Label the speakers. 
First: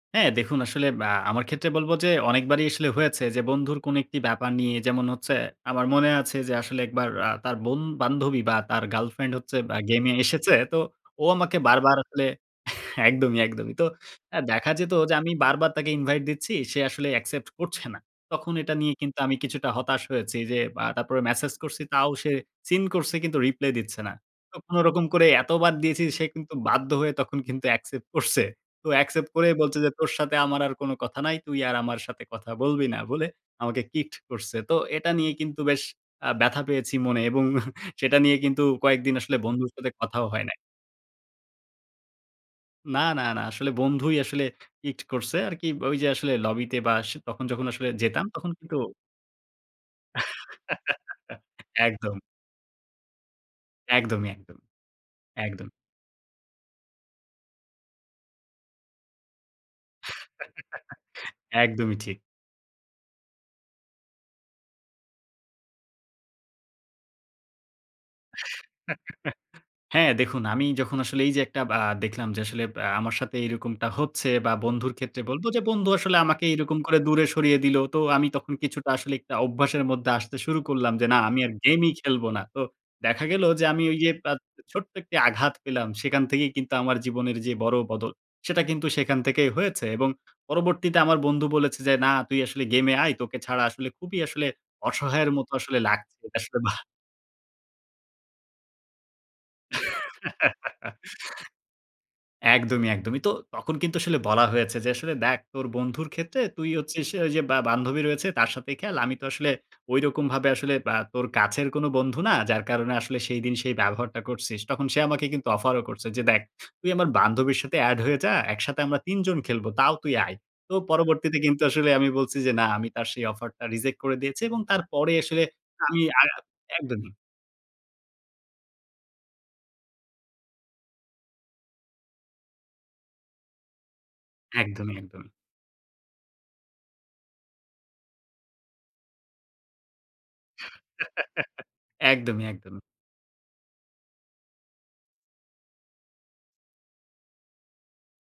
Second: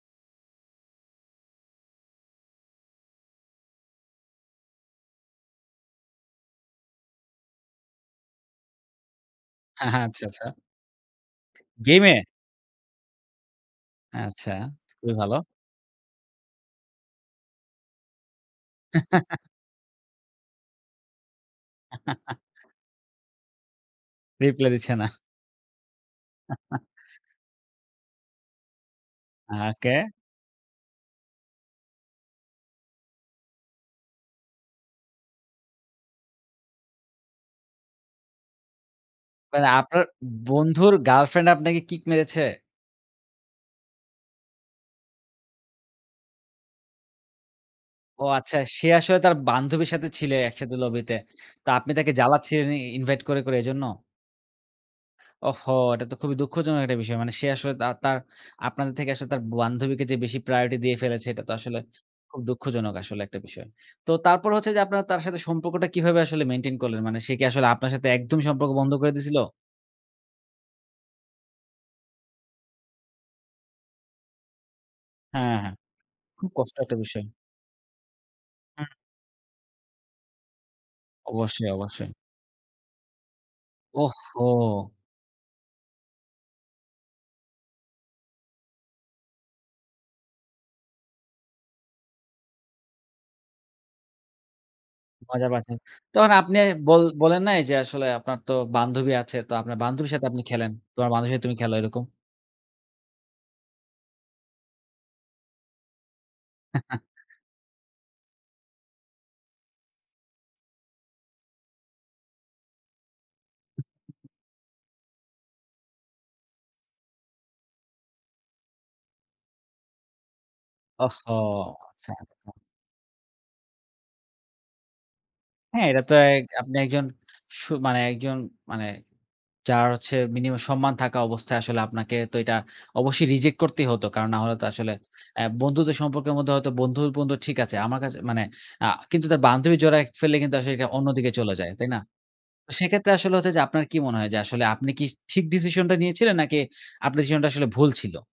Speaker 1: হ্যাঁ, দেখুন, আসলে আ আমার ক্ষেত্রে বলব যে অনেকবারই আসলে হয়েছে, যে বন্ধুর কোন একটি ব্যাপার নিয়ে, যেমন হচ্ছে, আমার মনে আছে যে আসলে একবার আ তার বন বান্ধবী বা তার গার্লফ্রেন্ড হচ্ছে ব্যা
Speaker 2: হ্যাঁ, হ্যাঁ,
Speaker 1: গেমে
Speaker 2: আচ্ছা, আচ্ছা।
Speaker 1: এসেছে। তো ও আমাকে বারবার
Speaker 2: গেমে?
Speaker 1: আসলে একদমই, একদমই। তো আ
Speaker 2: আচ্ছা,
Speaker 1: দেখা যেত
Speaker 2: খুবই
Speaker 1: যে আমি
Speaker 2: ভালো।
Speaker 1: বারবার তাকে ইনভাইট দিচ্ছি। সে আসলে অ্যাকসেপ্ট করছে না। তখন এটা নিয়ে কিন্তু আমি কিছুটা হতাশ হয়েছি। যে আ তারপরে মেসেজ করছি, তাও সে সিন করছে, কিন্তু রিপ্লে দিচ্ছে না। তো
Speaker 2: রিপ্লাই দিচ্ছে না।
Speaker 1: কোনরকম করে এতবার দিয়েছি, সে কিন্তু বাধ্য হয়ে তখন কিন্তু অ্যাকসেপ্ট করছে। তো অ্যাকসেপ্ট করে
Speaker 2: আ
Speaker 1: বলছে যে
Speaker 2: ওকে।
Speaker 1: তোর সাথে আমার আর কোন কথা নাই। তুই আর আমার সাথে কথা বলবি না, বলে আমাকে কিকড করছে। তো এটা নিয়ে কিন্তু বেশ আ ব্যথা পেয়েছি মনে, এবং সেটা নিয়ে কিন্তু কয়েকদিন আসলে
Speaker 2: মানে,
Speaker 1: বন্ধুর সাথে
Speaker 2: আপনার
Speaker 1: কথাও হয় নাই।
Speaker 2: বন্ধুর গার্লফ্রেন্ড আপনাকে কিক মেরেছে?
Speaker 1: না, না, না। আসলে বন্ধুই আসলে ইট করছে আরকি, ওই যে আসলে লবিতে বা আস তখন যখন আসলে
Speaker 2: ও
Speaker 1: যেতাম, তখন
Speaker 2: আচ্ছা,
Speaker 1: কিন্তু
Speaker 2: সে আসলে তার বান্ধবীর সাথে ছিল, একসাথে লবিতে। তো আপনি তাকে
Speaker 1: একদম।
Speaker 2: জ্বালাচ্ছিলেন ই ইনভাইট করে, করে, এজন্য?
Speaker 1: একদমই, একদমই। একদম।
Speaker 2: ওহো! এটা তো খুবই দুঃখজনক একটা বিষয়। মানে সে আসলে দা তার আপনাদের থেকে আসলে তার বান্ধবীকে যে বেশি প্রায়োরিটি দিয়ে ফেলেছে, এটা তো আসলে
Speaker 1: একদমই ঠিক।
Speaker 2: খুব দুঃখজনক আসলে একটা বিষয়। তো তারপর হচ্ছে যে আপনারা তার সাথে সম্পর্কটা কিভাবে আসলে মেইনটেইন করলেন? মানে সে কি আসলে আপনার সাথে একদমই সম্পর্ক বন্ধ করে দিছিলো?
Speaker 1: হ্যাঁ, দেখুন, আমি যখন আসলে এই যে একটা ব্যা দেখলাম যে আসলে আ আমার সাথে এইরকমটা হচ্ছে, বা বন্ধুর ক্ষেত্রে বলবো
Speaker 2: হ্যাঁ,
Speaker 1: যে
Speaker 2: হ্যাঁ।
Speaker 1: বন্ধু আসলে আমাকে
Speaker 2: খুব
Speaker 1: এরকম
Speaker 2: কষ্টর একটা
Speaker 1: করে দূরে
Speaker 2: বিষয়।
Speaker 1: সরিয়ে দিলো, তো আমি তখন
Speaker 2: হুম।
Speaker 1: কিছুটা আসলে একটা অভ্যাসের মধ্যে আসতে শুরু করলাম, যে না, আমি আর
Speaker 2: অবশ্যই,
Speaker 1: গেমই
Speaker 2: অবশ্যই।
Speaker 1: খেলবো না। তো দেখা গেলো যে আমি ওই যে
Speaker 2: ওহ
Speaker 1: আ
Speaker 2: হো!
Speaker 1: ছোট্ট একটি আঘাত পেলাম, সেখান থেকেই কিন্তু আমার জীবনের যে বড় বদল, সেটা কিন্তু সেখান থেকেই হয়েছে। এবং পরবর্তীতে আমার বন্ধু বলেছে যে না, তুই আসলে গেমে আয়, তোকে ছাড়া আসলে খুবই আসলে অসহায়ের
Speaker 2: মজা
Speaker 1: মতো
Speaker 2: পাচ্ছেন।
Speaker 1: আসলে লাগছে।
Speaker 2: তখন
Speaker 1: এটা
Speaker 2: আপনি
Speaker 1: আসলে ভা
Speaker 2: বল বলেন নাই যে আসলে আপনার তো বান্ধবী আছে। তো আপনার বান্ধবীর সাথে আপনি খেলেন। তোমার বান্ধবীর সাথে তুমি খেলো এরকম?
Speaker 1: একদমই, একদমই। তো তখন কিন্তু আসলে বলা হয়েছে যে আসলে দেখ, তোর বন্ধুর ক্ষেত্রে তুই হচ্ছিস, অ্যা ওই যে বা বান্ধবী রয়েছে, তার সাথেই খেল। আমি তো আসলে ঐরকম ভাবে আসলে আ তোর কাছের কোনো বন্ধু না। যার কারণে আসলে সেইদিন সেই ব্যবহারটা করছিস। তখন সে আমাকে কিন্তু অফারও করছে যে দেখ, তুই আমার বান্ধবীর সাথে এড হয়ে যা, একসাথে আমরা ৩ জন খেলব, তাও তুই আয়। তো
Speaker 2: ওহো!
Speaker 1: পরবর্তীতে কিন্তু আসলে আমি
Speaker 2: আচ্ছা,
Speaker 1: বলছি
Speaker 2: আচ্ছা।
Speaker 1: যে না, আমি তার সেই অফারটা রিজেক্ট করে দিয়েছি, এবং তারপরে আসলে
Speaker 2: হ্যাঁ,
Speaker 1: আমি
Speaker 2: এটা তো
Speaker 1: আ আ
Speaker 2: এক আপনি একজন
Speaker 1: একদমই।
Speaker 2: সু মানে একজন মানে যার হচ্ছে মিনিমাম সম্মান থাকা অবস্থায়, আসলে আপনাকে তো এইটা অবশ্যই রিজেক্ট করতেই হতো। কারণ না হলে তো আসলে
Speaker 1: একদমই, একদমই।
Speaker 2: অ্যা বন্ধুত্বের সম্পর্কের মধ্যে, হয়তো বন্ধুর বন্ধু ঠিক আছে। আমার কাছে মানে আ কিন্তু তার বান্ধবী জড়ায় ক ফেললে কিন্তু আসলে এটা অন্যদিকে চলে যায়। তাই না?
Speaker 1: একদমই, একদমই।
Speaker 2: সেক্ষেত্রে আসলে হচ্ছে যে আপনার কি মনে হয় যে আসলে আপনি কি ঠিক ডিসিশনটা নিয়েছিলেন, নাকি আপনার ডিসিশনটা আসলে ভুল ছিল?